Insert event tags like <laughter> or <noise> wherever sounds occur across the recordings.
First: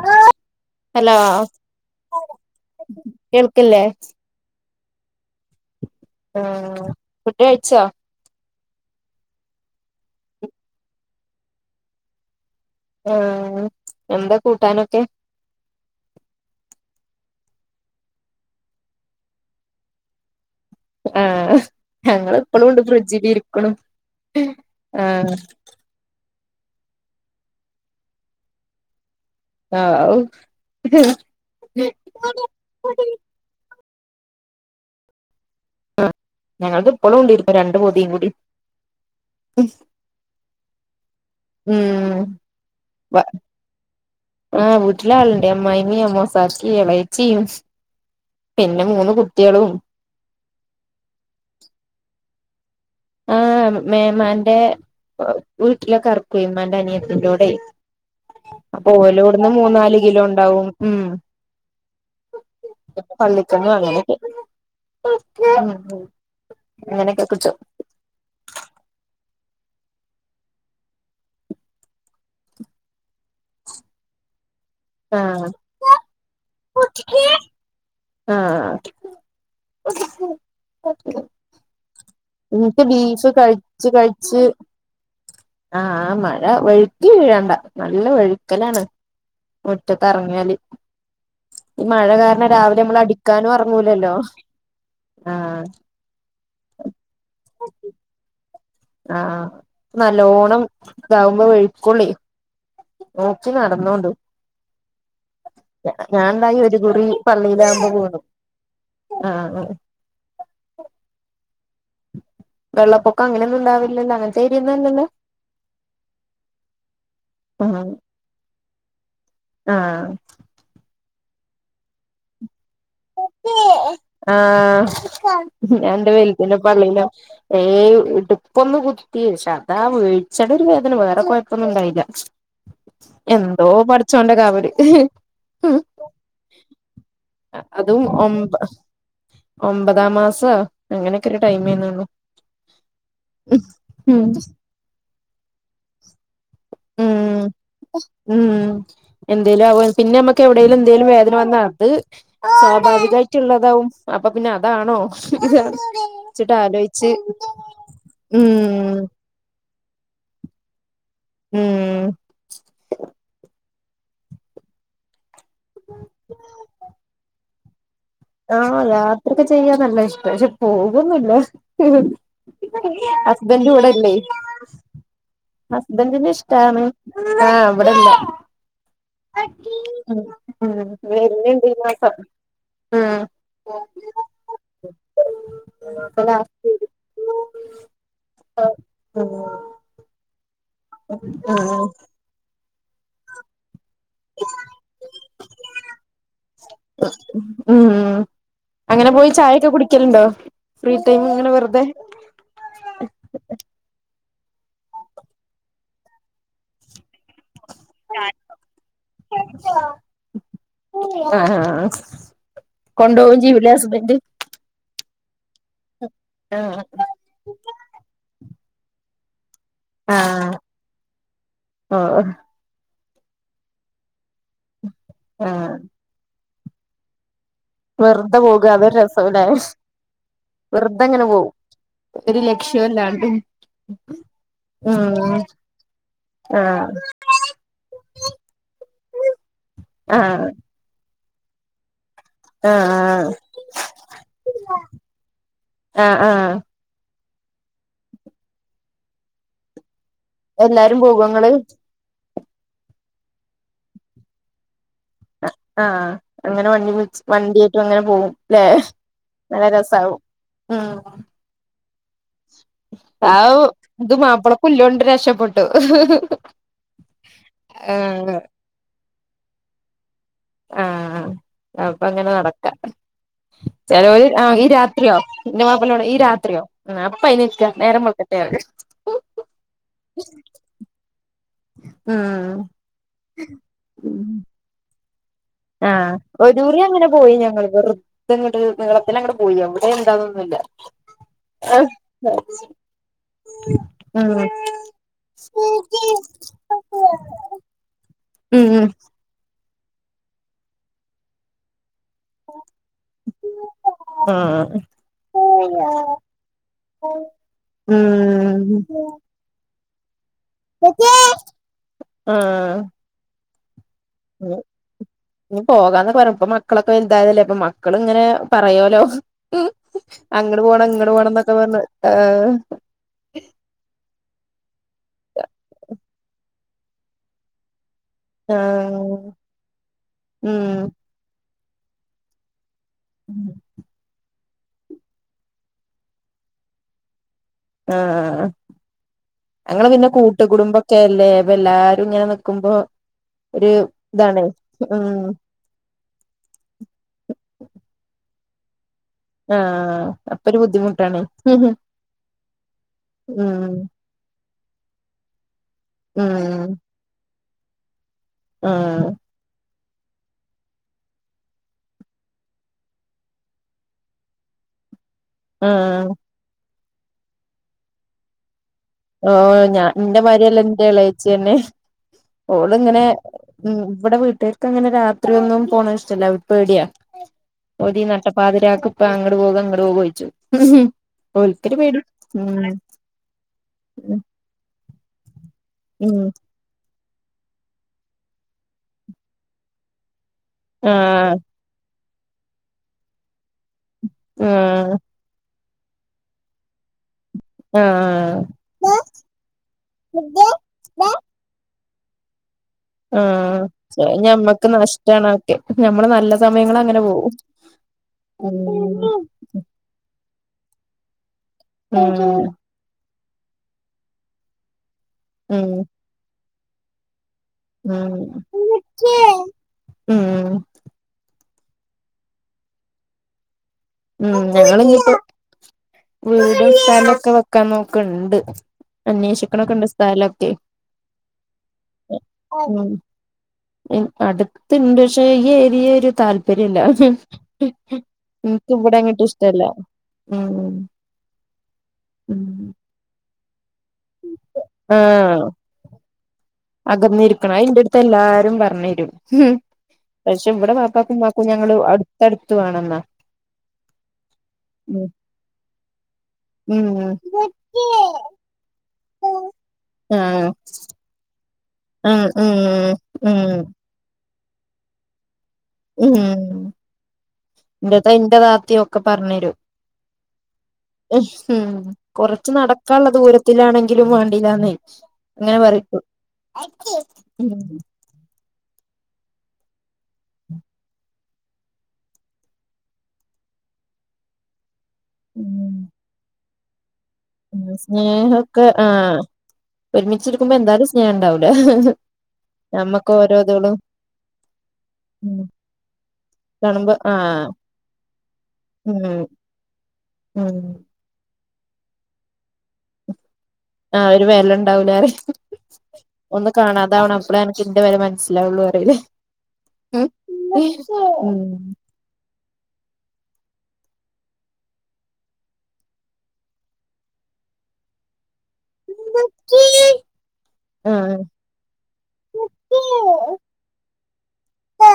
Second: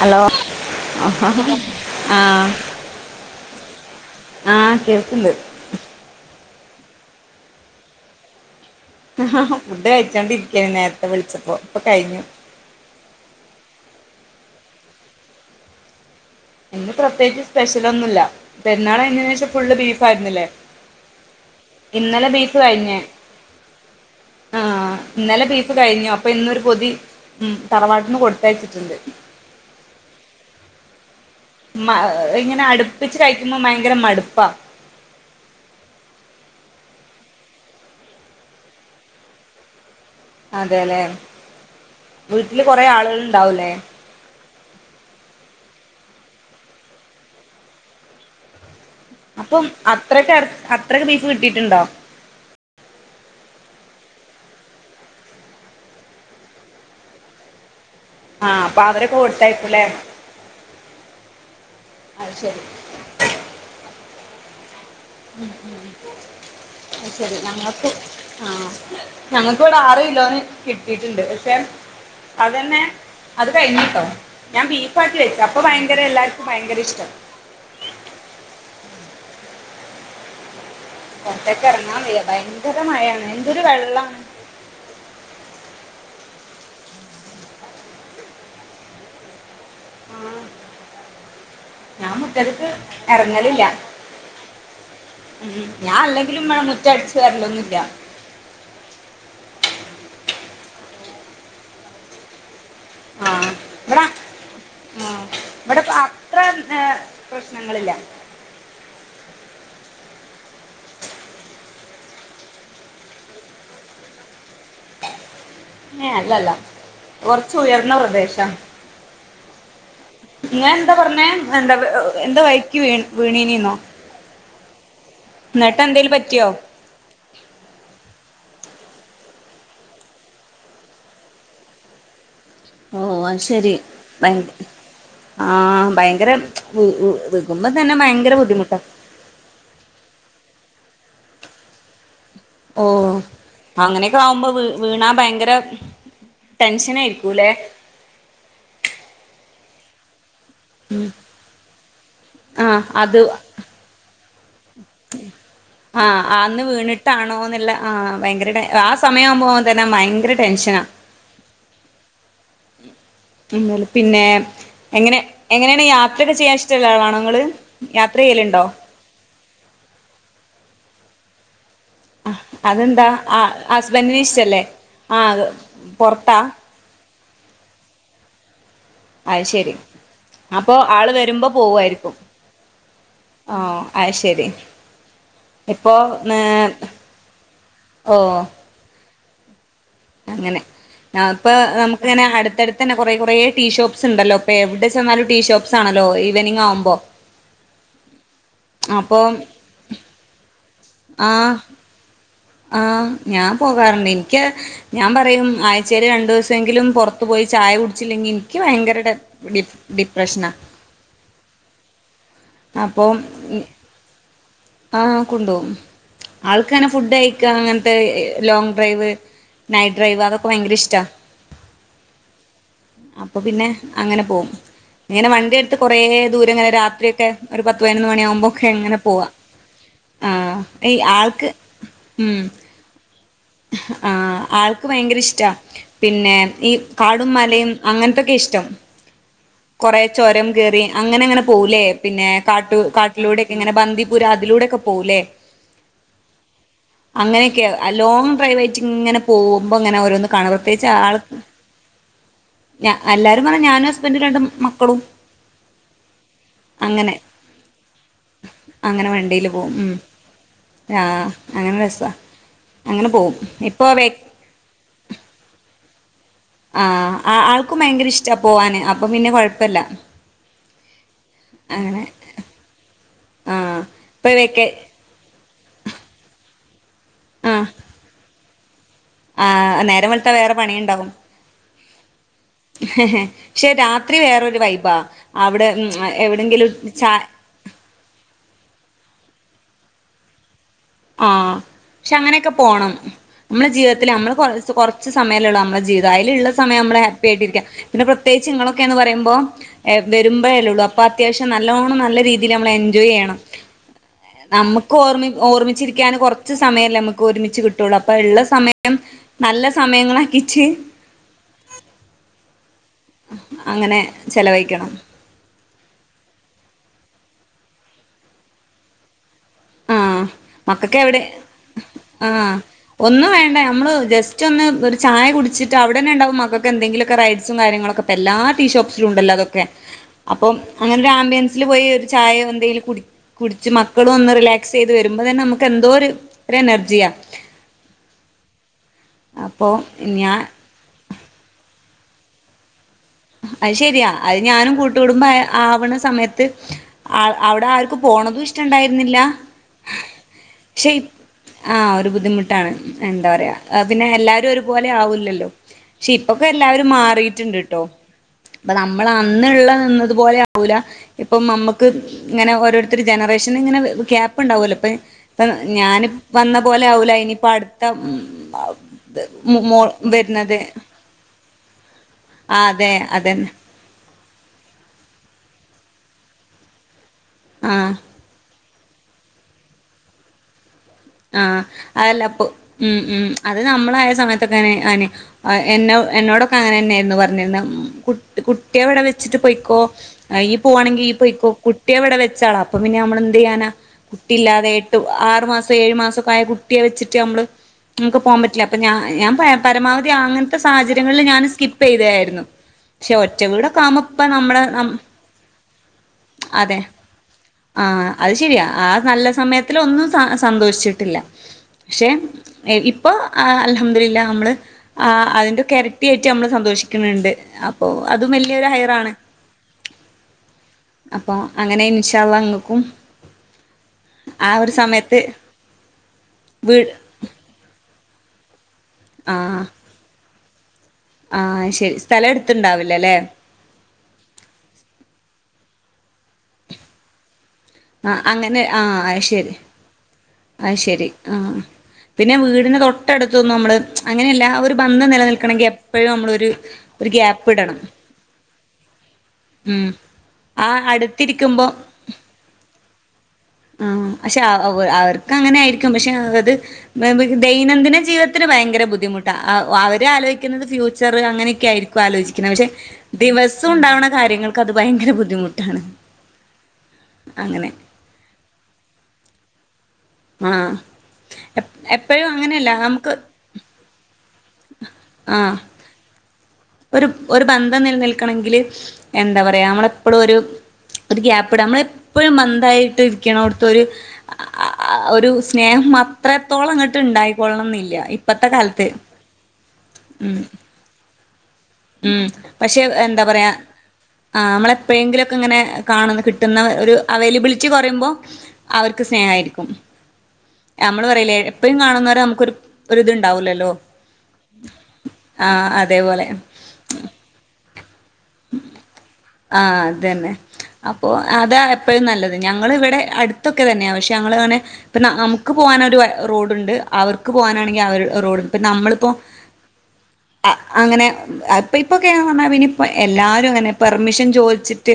Hello hello ആഹ് കേൾക്കില്ലേ ആഹ് കേൾക്ക്ണ്ട് ആഹ് ഫുഡ്‌ കഴിച്ചോ? ഫുഡ് കഴിച്ചോണ്ടിരിക്കായിരുന്നു നേരത്തെ വിളിച്ചപ്പോ ഇപ്പൊ കഴിഞ്ഞു ആഹ് എന്താ കൂട്ടാനൊക്കെ? ഇന്ന് പ്രത്യേകിച്ച് സ്പെഷ്യലൊന്നുല്ലാ പെരുന്നാളയിഞ്ഞേന് ശേഷം ഫുള്ള് ബീഫായിരുന്നില്ലേ? ആഹ് ഇന്നലെ ഞങ്ങള് ബീഫ് ഇപ്പളു ഇണ്ട് കഴിഞ്ഞ് ഫ്രിഡ്ജില് ഇരിക്കണു ആഹ് ഇന്നലെ ബീഫ് കഴിഞ്ഞു അപ്പൊ ഇന്നൊരു പൊതി തറവാട്ട്ന്ന് കൊടുത്തയച്ചിട്ട്ണ്ട്. ഹാവു മാ ഇങ്ങനെ അടുപ്പിച്ച് കഴിക്കുമ്പോ ഭയങ്കര മടുപ്പാ ഞങ്ങളത് ഇപ്പളുണ്ട് രണ്ട് പൊതിം കൂടി അതേല്ലെ ഉം വീട്ടില് കൊറേ വ ആളുകൾണ്ടാവൂല്ലേ? ആഹ് വീട്ടിലാള്ണ്ട് അമ്മായിമീ അമ്മോസാക്കി എളച്ചിം പിന്നെ മൂന്ന് അപ്പം അത്രക്കട് അത്രക്ക് ബീഫ് കിട്ടീട്ടുണ്ടോ? ആഹ് മേമാന്റെ വീട്ടിലെക്കെ അറക്കേ ഉമ്മാന്റെ അനിയത്തിന്റോടേം ആഹ് അപ്പൊ അവരൊക്കെ ഓലോടുന്ന് കൊടുത്തയക്കൂല്ലേ മൂന്നാല് കിലോണ്ടാവും ഉം അത് ശരി പള്ളിക്കന്നും അങ്ങനൊക്കെ അത് അങ്ങനെയൊക്കെ ശരി കിട്ടും ഞങ്ങക്കും ആഹ് ഞങ്ങക്ക് ഇവിടെ ആറ് കിലോന് കിട്ടീട്ട്ണ്ട് പക്ഷെ അതെന്നെ അത് കഴിഞ്ഞിട്ടാ ഞാൻ ബീഫ് ആക്കി വെച്ചു ആഹ് അപ്പ ഭയങ്കര എല്ലാവർക്കും ഭയങ്കര ഇഷ്ട്ടം ആഹ് പൊറത്തെക്കെറങ്ങാൻ വയ്യാ ഭയങ്കര എനിക്ക് മഴയാണ് ബീഫ് എന്തൊരു കഴിച്ച് വെള്ള <unintelligible> ആഹ് ആഹ് മഴ വഴുക്കി വീഴണ്ടാ നല്ല വഴുക്കലാണ്. ആ മുറ്റത്തെറങ്ങിയാല്. ഈ മഴ ഞാൻ കാരണം മുറ്റത്തേക്ക് രാവിലെ നമ്മള് അടിക്കാനു ഇറങ്ങലില്ല എറങ്ങൂലല്ലോ ആഹ് ഉം. ഞാൻ അല്ലെങ്കിലും വ്ടെ മുറ്റടിച്ച് വാരല്ലൊന്നുല്ലാ. ആഹ് നല്ലോണം ഇതാവുമ്പോ വഴുക്കോള്ളെ ആ നോക്കി ഇവിടെ നടന്നോണ്ടു ആ ഇവിടെ ഞാ ഇപ്പൊ അത്ര ഞാൻണ്ടായി ഒരു ഏ, കുറി പള്ളിലാവുമ്പോ പ്രശ്നങ്ങളില്ല വീണു ആഹ്. വെള്ളപ്പൊക്കം അങ്ങനൊന്നും ഇണ്ടാവില്ലല്ലോ അങ്ങൻ തെരിന്നാല് ഏഹ് അല്ലല്ലാ ആഹ് കൊറച്ചുയർന്ന പ്രദേശാ ആഹ് ങ്ങഎന്താ പറഞ്ഞേ എന്താ, എന്താ ഏഹ്. ആഹ് എന്നിട്ട് എന്തേലും ഞാന്റെ പറ്റിയോ വെലുതിനെ പള്ളീലാ ഏയ് ഇടുപ്പൊന്ന് കുത്തിയക്ഷെ അതാ വീഴ്ചയുടെ ഒരു വേദന വേറെ കുഴപ്പൊന്നും ഇണ്ടായില്ല. ഓ അത് എന്തോ ശരി ഭയ പടച്ചോന്റെ കാവല്. ആഹ് ഭയങ്കര വിക്മ്പം തന്നെ അതും ഭയങ്കര ഒമ്പ ബുദ്ധിമുട്ടാ. ഒമ്പതാം മാസ അങ്ങനെക്കെരു ടൈംമെന്നുള്ളൂ. ഓ അങ്ങനെക്കെ ആവുമ്പോ വീ വീണാ ഭയങ്കര. ഉം ടെൻഷനേയിരിക്കൂലെ. ഉം എന്തേലും ആകും. പിന്നെ അമ്മക്ക് എവിടെലും എന്തേലും വേദന വന്നാ അത് ആഹ് അത് സ്വാഭാവികായിട്ട്ള്ളതാവും. അപ്പൊ പിന്ന അതാണോ ഇത് ആഹ് വച്ചിട്ടാലോയിച്ച്. ഭയങ്കരട്ടെൻ ആ സമയമാകുമ്പോഅതന്ന ഭയങ്കര ടെൻഷനാ. ഉം ഉം പിന്നെ എങ്ങനെ എങ്ങനെണ് യാത്രക്കെ ചെയ്യാൻ ഇഷ്ടള്ള ആളാണോങ്ങള്? യാത്രയ്യല്. ആഹ് യാത്രക്കെ ചെയ്യാൻ നല്ല ഇഷ്ട പക്ഷെ പോകൊന്ന്ല്ല. അതെന്താ ആ ഹസ്ബെന്റ് ഇവടെല്ലേ? ഹസ്ബൻഡിന് ഇഷ്ടല്ലേ ആ പൊറത്താ ഹസ്ബന്റിനിഷ്ട്ടാണ് ആഹ് ഇവിടെല്ല. അ ശെരി ഉം അപ്പൊ ഉം ആള് വരുമ്പോ വരുന്നുണ്ട് ഈ മാസം പോവുആയിരിക്കും. ഉം ആ അ ശരി ഇപ്പോ. മാസം ലാസ്റ്റ് ഓ ഓ. അങ്ങനെ ഇപ്പ നമുക്ക്‌ങ്ങനെ അടുത്തടുതന്നെ കുറെ, കുറെ ടീഷോപ്പ്. സ്ണ്ടല്ലോപ്പൊ എവിടെ ചെന്നാലും ടീഷോപ്സ് ആണല്ലോ ഇവനിംഗ് ആവുമ്പോ. ഉം ഉ അപ്പോ. ക്കലുണ്ടോ ഫ്രീ ടൈം ഇങ്ങനെ വെറുതെ. ആഹ് ഞാൻ പോകാറുണ്ട് എനിക്ക്. ഞാൻ പറയും ആഴ്ച്ചേല് രണ്ടുസംങ്കിലും പുറത്തു പോയി ചായ കുടി ചില്ലെങ്കി എനിക്ക് ഭയങ്കര ടെ, ടി, ഡിപ്രഷനാ. ആഹ്, ആ, ആഹ്, ആ അപ്പം കൊണ്ടോവെയും ചെയ്യൂല്ലേ ഹസ്ബന്റ്. ആ കൊണ്ടോവും ആൾക്ക്ങ്ങനെ ആഹ് ഫുഡ് കയിക്ക അങ്ങനത്തെ ലോങ് ഡ്രൈവ്. നൈറ്റ് ഡ്രൈവ് അതൊക്കെ ആഹ് ഭയങ്കര ഇഷ്ടാ. ഓ അപ്പൊ പിന്നെ അങ്ങനെ പോകും. ഇങ്ങനെ ആഹ് വണ്ടിയെടുത്ത് കൊറെ ദൂരം ഇങ്ങനെ രാത്രി ഒക്കെ. ഒരു പത്ത് പതിനൊന്ന് വെറുതെ പോകുക മണിയാവുമ്പോക്കെ അതൊരു എങ്ങനെ പോവാ. രസംല്ലേ ആഹ് ഈ വെറുതെ അങ്ങനെ ആൾക്ക് പോവും ഉം. <unintelligible> ആ ആൾക്ക് ഭയങ്കര ഉം ഇഷ്ടാ പിന്നെ ഈ ആഹ് കാടും മലയും. അങ്ങനത്തൊക്കെ ഇഷ്ടം കൊറേ ആഹ് ചൊരം കേറി അങ്ങനെ, അങ്ങനെ പോവുലേ. പിന്നെ കാട്ടു ആഹ് കാട്ടിലൂടെക്കെ ഇങ്ങനെ ബന്ദിപുര അതിലൂടെക്കെ പോവുലേ. ആഹ് ആഹ് അങ്ങനെയൊക്കെ ലോങ് ഡ്രൈവായിട്ടിങ്ങനെ പോകുമ്പോങ്ങനെ ഓരോന്ന് ക്കാണ് പ്രത്യേകിച്ച് എല്ലാരും ആൾ പോകോ ഇങ്ങള് ഞ എല്ലാരും പറയും ഞാനും ഹസ്ബന്റും രണ്ട് മക്കളും. ആഹ് അങ്ങനെ വണ്ടിവിളിച്ച് വണ്ടിയായിട്ടും അങ്ങനെ പോവുംല്ലെ. അങ്ങനെ വണ്ടിയില് നല്ല പോകും ഉം രസാവും ആ ഉം അങ്ങനെ രസ അങ്ങനെ പോകവും ആഹ ഇത് മാപ്പിളക്കുല്ലൊണ്ട് രക്ഷപ്പെട്ടു ആഹ ആൾക്കും ഭയങ്കര ഇഷ്ടാ ആഹ് പോവാന് അപ്പം പിന്നെ കൊഴപ്പില്ല ആഹ ആഹാ അപ്പൊ അങ്ങനെ നടക്കാം ആ ചിലൊരു ഇപ്പൊ ഈ വെക്കെ രാത് രാത്രിയോ മാപ്പോടെ ഈ രാത്രിയോ ഉ അപ്പൊ അനി നേരം മുളക്കട്ടെ ആഹ നേരം വെളുത്താൽ വേറെ പണിയുണ്ടാവും മ്മ് ഹ ഹ പക്ഷെ രാത്രി വേറൊരു വൈബാ അവിടെ ആഹ ഒ എവിടെങ്കിലും ദൂരെ അങ്ങനെ ചാ പോയി ഞങ്ങൾ വെറ ഇ ഇങ്ങട്ട് നിങ്ങളളത്തിന്നെ അങ്ങടെ പോയി അ ഇവിടെ എന്താന്നൊന്നുമല്ല ആഹ പക്ഷെ അങ്ങനെയൊക്കെ പോണം നമ്മള ജീവിത്തിൽ നമ്മള്റ കുറച്ച് സമയലെഉള്ളു നമ്മുടെ ജീവിതം അതിലുള്ള സമം നമ്മള് ഹാപ്പ ആയിട്ടിരിക്കാം പിന്നെ പ്രത്യേകിച്ച് ഉം ഇങ്ങളൊക്കെ ഉം എന്ന് പറയുമ്പോ വരുമ്പോഴേല ഉള്ളൂ അപ്പൊ അത്യാവശ്യം നല്ലോണം നല്ല രീതി മ്മ എൻജോയ് ചെയ്യണം ആഹ് നമുക്ക് ഓർ ഓർ ചിരിക്കൻ കുറച്ച് സമയമല്ലേ നമുക്ക് ഉം ഒരുമിച്ച് കിട്ടുള്ളൂ അപ്പൊ ഉള്ള സമയം നല്ല സമയങ്ങളാക്കിട്ട് ഏ ആം അങ്ങനെ ചെലവഴിക്കണം ഇ പോകാന്നെ പറ ഇപ്പൊ മക്കളൊക്കെ വലുതല്ലേ ഇപ്പൊ മക്കള ഇങ്ങനെ പറയലോ മ് ആഹ് അങ്ങട് പോണം മക്കക്ക് ഇങ്ങട് പോണം എന്നൊക്കെ പറ ആഹ് ഒന് വേണ്ട നമ്മള് ജസ്റ്റ് ഒന്ന് ഒരു ചായ കുടിച്ചിട്ട് അവിടെന്നെ ഉണ്ടാവും മക എന്തെങ്കിലുമൊക്കെ റ്സും കാര്യങ്ങളൊക്കെ എല്ലാ ടീ ഷോപസും ആഹ് ഉണ്ടല്ലോ അതൊക്കെ അപ്പൊ ഉം അങ്ങനെ ഒരുൻ പോയി ചായ എന്തെലും കു കുടിച് മക്കളും ഒന്ന് റിലാക് ചെയ്ത് വരുമ്പ തന്നെ നമുക്ക് എന്തോ ഒരു എനർജിയാ ആഹ അപ്പോ ഞങ്ങള് പിന്നെ ഞാൻ കൂട്ടുകുടുംബ ഒക്കെല്ലേ അപ്പൊ എല്ലാരും ഇങ്ങനെ നക്കുമ്പോ അത് ശരിയാ അത് ഞാനും ഉം കൂട്ടുകൂടുമ്പോ ആവണ സമയത്ത് അവിടെ ആർക്ക് പോണതും ഇഷ്ടുണ്ടായിരുന്നില്ല ആഹ ആഹ് അപ്പൊ ഒരു ഷേ ബുദ്ധിമുട്ടാണ് ഉം ആഹാ ബുദ്ധിമുട്ടാണ് എന്താ പറയാ പിന്നെ എല്ലാരും അപോലെ ആവില്ലല്ലോ പക്ഷെ ഉം ഇപ്പൊക്കെ എല്ലാവരും മാറിട്ടുണ്ട് കേട്ടോ അപ്പ നമ്മൾ ആഹ് അന് ഉള്ള നിന്നതു പോലെ ആവൂല ഇപ്പൊ നമ്മുക്ക് ഇങ്ങനെ ഓരോരുത്തരു ജനറേഷന് ഇങ്ങനെ ഗ്യാപ്പ് ഉണ്ടാവല്ലോ ഇപ്പൊ ഇ ഞൻ ആഹ് വന്ന പോലെ ആവുല ഇനിയിപ്പ അടുത്ത ഓ മോ ഞാൻ എന്റെ വരുന്നത് മരിയല്ല എന്റെളേച്ചി തന്നെ ആ ഓള അതെ ഇങ്ങനെ അതന്നെ ഉ ഇവിടെ വീട്കാർക്ക് അങ്ങനെ രാത്രി ഒന്നും പോണ ഇഷ്ടല്ല പേടിയാ ആ തി നഷപ്പാതിരാക്ക ഇപ്പ അങ്ങ് പോകും അങ്ങ് പോക ചഴിച്ചു ആഹ അതല്ല അപ്പൊ ഉം ഉ അത് നമ്മളയ സമയത്തൊക്കെ എന്ന ഉം എന്നോട അങ്ങനെ തന്നെയായിരുന്നു പറഞ്ഞിര കു കുട്ടിയെ അവിടെ വെച്ചിട്ട് പോയിക്കോ പോകവാണെങ്കിൽ ആഹ് പോയിക്കോ കുട്ടിയെ എവിടെ വെച്ചള അപ്പൊ പിന്നെ നമ്മള എന്ത് ചെയ്യാനാ കുട്ടിയില്ലാതെ ആഹ് എട്ട് ആറു മാസം ഏഴു മാസമ ഒക്കെ ആയ കുട്ടിയെ വെച്ചിട്ട് നമ്മള് നമുക്ക് പോകാൻ ആഹ് പറ്റില്ല അപ്പൊ ഞാൻ പരവധി അങ്ങനത്തെ സാഹചര്യങ്ങളിൽ ഞാൻ സ്കിപ്പ് പെയ്തായിരുന്നു ആഹ ഞമ്മക്ക് നഷ്ടണ ഒക്കെ നഞമ്മള് നല്ല സമയങ്ങള അങ്ങനെ പോകും ആഹ അത് ശരിയാ ആ നല്ല സമയത്തി ഒന്നും സ സന്തോഷിച്ചിട്ടില്ല പക്ഷെ ഉം ഇപ്പൊ അൽഹദൂലീള നമ്മള് ഉം അതിന്റെക്കാ ഇരറ്റിയ ആയിട്ട് നമ്മള് സന്തോഷിക്കും ക്ക്ണ് ണ്ട് അപ്പൊ അതും വല്ല്യയൊരു ഹയ്റാണ് ഉം അപ്പൊ അങ്ങനെ ഇൻശാ അല്ലാഹ് ഇങ്ങക്കും ഉം ആ ഒരു ഞങ്ങളിഞ്ഞിപ്പോ സമയത്ത് വീടും വീ സ്ഥലൊക്കെ വെക്കാൻ നോക്ക്ണ്ട് ആഹ് അന്വേഷിക്ക്ണൊക്കെണ്ട് സ്ഥലൊക്കെ ആഹ് അഹ് ശരി സ്ഥലം എടുത്ത്ണ്ടാവില്ല അല്ലെ? ഉം അടുത്തുണ്ട് പക്ഷെ ഈ ഏരിയ ഒരു താല്പര്യല്ല ആഹ് അങ്ങനെ ഇൻക്ക് ഇവിടെങ്ങട്ട് ഇഷ്ടല്ല ഉം അഹ് ശരി ആ പിന്നെ ഉം വീടിന് തൊട്ടടുത്തൊന്നും നമ്മള് അങ്ങനെയല്ല ആ ഒരു ബന്ധം ആഹ് നിലനിൽക്കണമെങ്കിൽ എപ്പഴും നമ്മളൊര് അകന്നിരിക്കണം അതിന്റെ എടുത്ത് എല്ലാരും പറഞ്ഞു തരും ഉം പക്ഷെ ആ ഇവടെ ബാപ്പാക്കും ഇമാക്കും അടുത്തിരിക്കുമ്പോ ഞങ്ങള് അടുത്തടുത്ത് വാണംന്ന ആഹ് പക്ഷെ അവർക്ക് അങ്ങനൊയിരിക്കും പക്ഷെ അത് ഉം ദൈനംദിന ജീവിതത്തിന് ഭയങ്കര ബുദ്ധിമുട്ട് അവര് ആഹ് ആലോചിക്കുന്നത് ഫ്യൂച്ചർ അങ്ങനെയൊക്കെ ആയിരിക്കും ആഹ് ആലോചിക്ക്ണെ ഉം പക്ഷെ ദിവസം ഉം ഇണ്ടാവ്ണെ കാര്യങ്ങൾക്ക് അത് ഭയങ്കര ബുദ്ധിമുട്ട ഉം അങ്ങനെ എന്റെ ത ഇന്റെ താത്തിം ഒക്കെ പറഞ്ഞ് തരും ആഹ് ഉം എപ്പോഴും കൊറച്ച് അങ്ങനെയല്ല നടക്കാള്ളെ നമുക്ക് ദൂര ത്തിലാണെങ്കിലും വേണ്ടില്ലാന്നെ ഇങ്ങനെ ആഹ് പറയും ഒരു ഒരു ഉം ബന്ധം നിലനിൽക്കണെങ്കില് എന്താ പറയാ നമ്മളെപ്പളും ഒര് ഒരു ഗ്യാപ്പ് ഇടാ നമ്മള എപ്പഴും ബഡായിട്ട് ഇരിക്ക്ണോട്ത്തൊര് ആഹാ ഒരു സ്നേഹം അത്രത്തോളം ഇങ്ങട്ട് ഇണ്ടായി സ്നേഹക്കെ ആഹ് ഉം ഒരുമിച്ചിരിക്കുമ്പോ എന്തായാലും സ്നേഹം ഇണ്ടാവൂല ഉം പക്ഷെ എഹ് എന്താ പറയാ ആ അമ്മളെ എപ്പഴെങ്കിലൊക്കെ ഉം ഇങ്ങനെ കാണ കിട്ടുന്ന ഒരു കാണുമ്പോ ആഹ് അവൈലബിലിറ്റി കുറയുമ്പോ ഉം അവര്ക്ക് സ്നേഹായിരിക്കും ഉം നമ്മള് പറയൂല്ലേ എപ്പഴും കാണുന്നോരെ നമുക്കൊര് ഒരുത്ണ്ടാവുലല്ലോ ആഹ് ഒരു വെല ഇണ്ടാവൂലാറിം അതേപോലെ ഒന്ന് കാണാതാവണം അപ്പളെ അൻക്ക് ഇന്റെ വെല മനസ്സി ലാവൊള്ളു പറിയില്ലേ ആഹ് അതന്നെ. അപ്പൊ ഉം അതാ എപ്പഴും നല്ലത് ഞങ്ങളിവിടെ അടുത്തൊക്കെ തന്നെയാ പക്ഷെ ഞങ്ങളെങ്ങനെ പിന്നെ നമുക്ക് പോകാനൊരു റോഡ്ണ്ട് അവർക്ക് പോകാനാണെങ്കി അവര് അവരുടെ റോഡ്ണ്ട് ഇപ്പ നമ്മളിപ്പോ അങ്ങനെ ആഹ് ഇപ്പ ഇപ്പൊക്കെയന്ന് പറഞ്ഞാൽ പിന്നിം എല്ലാരു അങ്ങനെ പെർമിഷൻ ചോദിച്ചിട്ട്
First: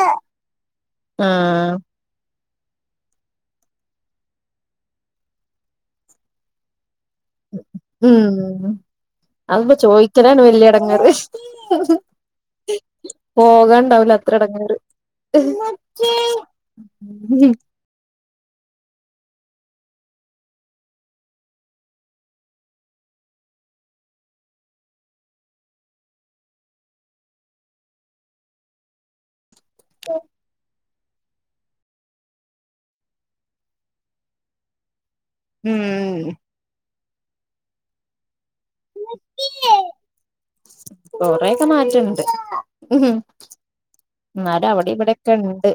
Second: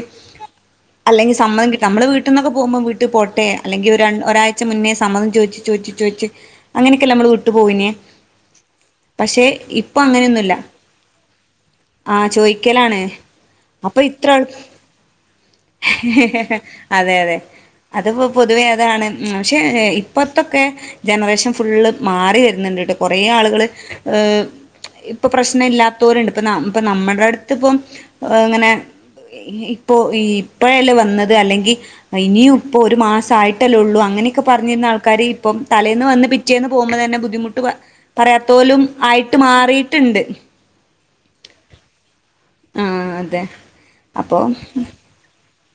അല്ലെങ്കി സമ്മതം ആഹ് കിട്ടി നമ്മള് വി ട്ട്ന്നൊക്കെ പോകുമ്പോ വീട്ട് പോട്ടെ അല്ലെങ്കി ഒരു ഒരാഴ്ച മുന്നേ സമ്മതം ചോയിച്ച് ചോയിച്ച്. ചോയിച്ച് അങ്ങനെക്കെല്ലെ നമ്മള് വീ ഉം അഹ്പ്പൊ ഇപ്പൊ ചോയ്ക്കലാണ് അങ്ങനെയൊന്നുല്ല. വല്യ എടങ്ങേറ് ആഹ് ചോയിക്കലാണ്. പോകാ അപ്പൊ ഇണ്ടാവൂല ഇത്ര അത്ര എളു എടങ്ങേറ് ഉം അത്പ്പം പൊതുവേ അതാണ് പക്ഷേ ഇപ്പത്തൊക്കെ ജനറേഷൻ ഫുള്ള് മാറി വരുന്നുണ്ട്ട്ടോ കൊറേ ആളുകള് ഏഹ് ഇപ്പൊ പ്രശ്നയില്ലാത്തോര്ണ്ട് ഇപ്പ നമ്മ ഇപ്പ നമ്മടെ അടു ത്ത്പ്പം ഏഹ് ഇങ്ങനെ ഇപ്പോ ഇപ്പഴല്ലേ വന്നത് അല്ലെങ്കി ഇനിയും ഇപ്പോ ഒരു മാസയിട്ടല്ലേ ഒള്ളൂ അങ്ങനെയൊക്കെ പറഞ്ഞിരുന്ന ആൾക്കാര് ഇപ്പം തലേന്ന് വന്ന് ഉം പിറ്റേന്ന് പോകുമ്പോ തന്നെ ബുദ്ധിമുട്ട് പ പറയാത്തോലും ആയിട്ട് മാറീട്ണ്ട്. കൊറേയൊക്കെ മാറ്റണ്ട് ഉം. ആഹ് അതെ അപ്പൊ എന്നാലും അവിടീം ഇവിടെൊക്കെ ണ്ട്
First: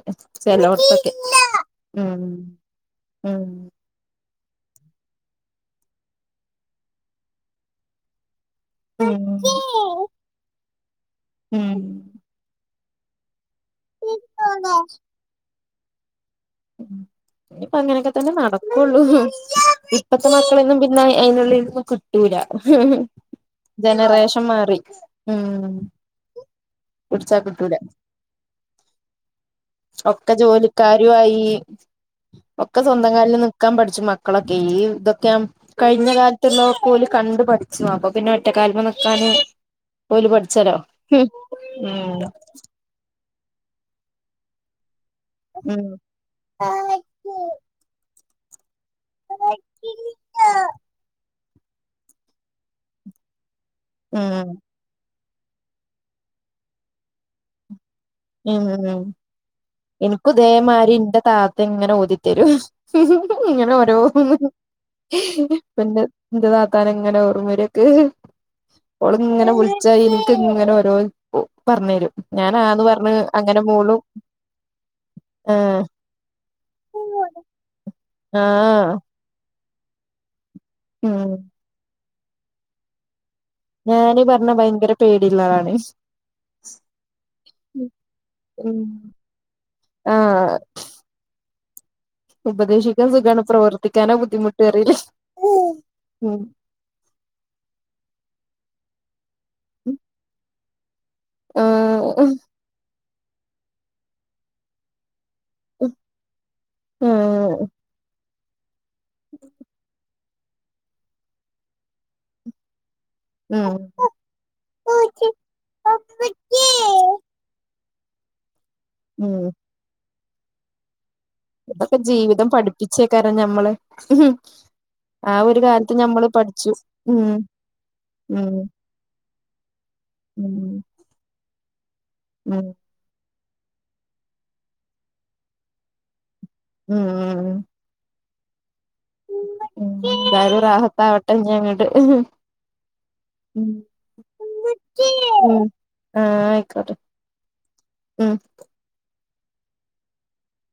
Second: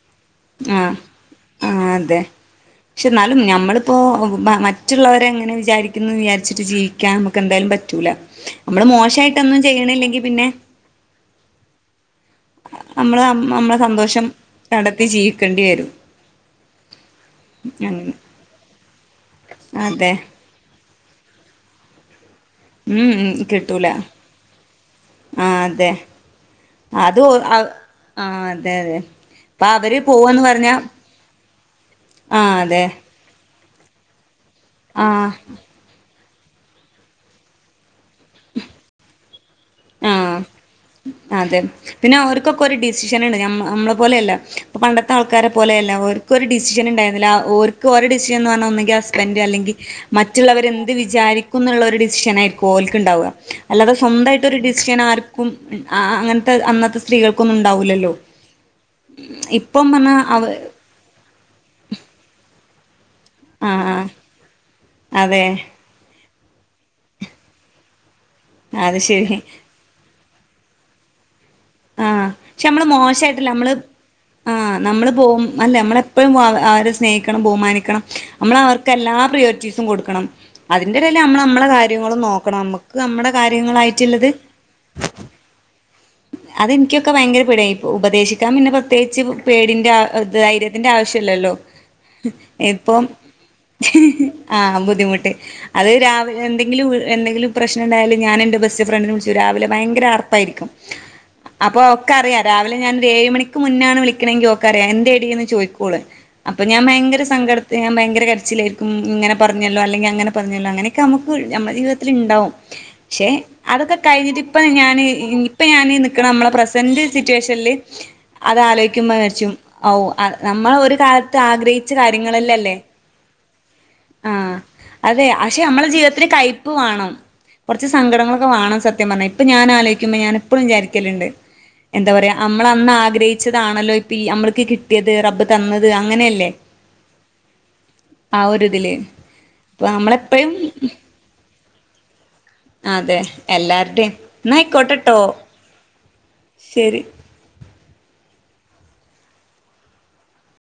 ചെലോട്‌ത്തൊക്കെ ഉം. ക്ഷെന്നാലും ഉം ഞമ്മള് പ്പൊ മ മറ്റ്ള്ളോര് എങ്ങനെ വിചാരിക്കുന്നു വിചാരിച്ചിട്ട് ജീവിക്കാൻ നമുക്ക് എന്തായാലും പറ്റൂല. നമ്മള് മോശായിട്ടൊന്നും ഉം ചെയ്യണില്ലെങ്കി പിന്നെ ഉം അമ്മള് അമ്മളെ സന്തോഷം കടെത്തി ജീവിക്കേണ്ടി വരും. അങ്ങനെ ഇഞ്ഞിപ്പങ്ങനെക്കെതന്നെ നടക്കൊള്ളൂ അതെ ഇപ്പത്തെ മ ഇങ്ങള് പിന്നെ അയ്നുള്ളിര്ന്ന്ക് ക്‌ ട്ടൂല ഉം ഉം കിട്ടൂല ജനറേഷം മാറി ആഹ് ഉം. അതെ അത് ഒ പിടിച്ചാ ആഹ് കിട്ടൂല അതെ അതെ. അപ്പൊ അവര് ഒക്കെ പോവാന്ന് പറഞ്ഞാ ജോലിക്കാരുആയി. ആഹ് ഒക്കെ അതെ സ്വന്തം കാല് നിക്കാൻ പഠിച്ചു മക്കളൊക്കെ ഈ ഇതൊക്കെ ആഹ് കയ്ഞ്ഞ കാൽത്തുള്ളൊക്കെ ഓല് കണ്ടു പഠിച്ചു അപ്പൊ പിന്നെ ഒറ്റ കാൽ മേൽനിക്കാന് ആഹ് അതെ പിന്നെ ഓർക്കൊക്ക ഒര് ടി ഡിസിഷനാണ് നമ്മളെ പോലെയല്ല ഇപ്പൊ പണ്ടത്തെ ആൾക്കാരെ പോലെയല്ല ഓർക്കൊരു ഡിസിഷൻ ഇണ്ടായിര്ന്നില്ല ഓർ ക്ക് ഓലെ ഡിഷൻ എന്ന് പർഞ്ഞ ഒന്നെങ്കി സ്ബൻഡ് അല്ലെങ്കി മറ്റ്ള്ളവര് എന്ത് വിചാരി ക്കും എന്നുള്ള ഒരു ഡിസിഷനായിരിക്കും ഓൽക്ക്ണ്ടാവ അല്ലാതെ സ്വന്ത ഉം ക്രിസ്ത്യൻ ആർക്കും ആ അങ്ങൻത്തെ അന്നത്തെ സ്ത്രീകൾക്കൊന്നും ഇണ്ടാവൂലല്ലോ. ഉം ഇൻക്കും അവ ഇദേമാരി എന്റെ താത്തങ്ങനെ ഓതിത്തരും. ഇങ്ങനെ ആഹ് ആഹ് ഓരോന്ന്. അതെ അപ്പന്റെ ന്റെ താത്താനെങ്ങനെ ഓർമ്മരൻക്ക് അത് ശരി ഓള്ങ്ങനെ വിൾ ച്ച് ഇൻക്ക്ങ്ങനെ ഓരോ ഒ പർഞ്ഞെരും ആഹ് ഞാൻ പക്ഷെ ആന്ന് നമ്മള് പർഞ്ഞ് മോശായിട്ടല്ല അങ്ങനെ നമ്മള് മൂളും. ആഹ് നമ്മള് പോ അല്ലേ നമ്മളെപ്പഴും അവരെ സ്നേഹിക്കണം ബഹുമാനിക്കണം നമ്മള് അവർക്ക് ആഹ് എല്ലാ പ്രയോരിറ്റീസും കൊടുക്കണം അതിന്റെടേല് ഉം അമ്മള് അമ്മളെ കാര്യങ്ങളും നോക്കണം നമ്മ ക്ക് നമ്മളെ കാര്യങ്ങളായിട്ട്ള്ളത്. ലാണി അതെൻക്കൊക്കെ ഭയങ്കര പേടിനി ഇപ്പ ഉപദേശിക്കാൻ പിന്നെ ഉം പ്രത്യേകിച്ച് പേടിന്റെ ആഹ് ധൈര്യത്തിന്റെ ആവശ്യല്ലല്ലോ. ഇപ്പം ഉപദേശിക്കാൻ സുഖാണ് പ്രവർത്തിക്കാനാ ബുദ്ധിമുട്ട് ആഹ് അറിയില്ലേ ബുദ്ധിമുട്ട് അത് ഉം രാവിലെ എന്തെ ങ്കിലും എന്തെങ്കിലും പ്രശ്നം ഇണ്ടായാല് ഞാനെന്റെ ബെസ്റ്റ് ഫ്രണ്ട്നെ വിളിച്ച് രാവിലെ ഭയങ്കര ആർപ്പായിരിക്കും. ആഹ് അപ്പൊ ആഹ് ഓക്കറിയാ രാവിലെ ഞാനൊര് ഏഴ് മണിക്ക് മുന്നാണ് വിളിക്കണെങ്കി ഓക്കറിയാ എന്തേടിന്ന് ചോയിക്കോള് അപ്പൊ ഞാൻ ഭയങ്കര സങ്കടത്ത് ഞാൻ ഭയങ്കര കരച്ചിലായിരി ഉം ഇങ്ങനെ പർഞ്ഞല്ലോ അല്ലെങ്കി അങ്ങനെ പർഞ്ഞല്ലോ അങ്ങനെയൊക്കെ നമുക്ക് നമ്മുടെ ജീവിതത്തില്ണ്ടാവും. ക്ഷെ ഉം അതൊക്കെ കഴിഞ്ഞിട്ട് ഇപ്പൊ ഞാന് ഇപ്പൊ ഞാന് നിക്കണ നമ്മളെ പ്രസന്റ് സിറ്റുവേഷൻല് അത് ഉം ആലോയ്ക്കുമ്പാച്ചാര്‌ച്ചും. ഔ നമ്മളൊരു കാല ത്താഗ്രഹിച്ച ഇതൊക്കെ ജീവിതം കാര്യങ്ങളലല്ലേ പഠിപ്പിച്ചേക്കാരം ഞമ്മളെ ആഹ്. അതെ ആ ഒരു പക്ഷെ നമ്മളെ കാലത്ത് ജീവിതത്തില് ഞമ്മള് പഠിച്ചു കയ്പ്പ് വാണം. ഉം കൊർച്ച് സങ്കടങ്ങളൊക്കെ ഉം വാണം സത്യ പർഞ്ഞാ ഇപ്പൊ ഞാനാലോയിക്കുമ്പൊ ഞാന് എപ്പളും ഉം വിചാരിക്കല്ണ്ട് എന്താ പറയാ ഉം നമ്മളന്നാഗ്രഹി ച്ചതാണല്ലോ ഇപ്പഈ അമ്മൾക്ക് കിട്ടിയത് റബ് തന്നത് അങ്ങനെയല്ലേ? ഉം. ആ ഒരിതില്. അപ്പൊ നമ്മളെപ്പഴും എന്തായാലും റാഹത്താവട്ടെ ഇനിയങ്ങ്ണ്ട് അതെ എല്ലാരുടെയും എന്നാ ആയിക്കോട്ടെട്ടോ ആഹ് ആയിക്കോട്ടെ ശരി ഉം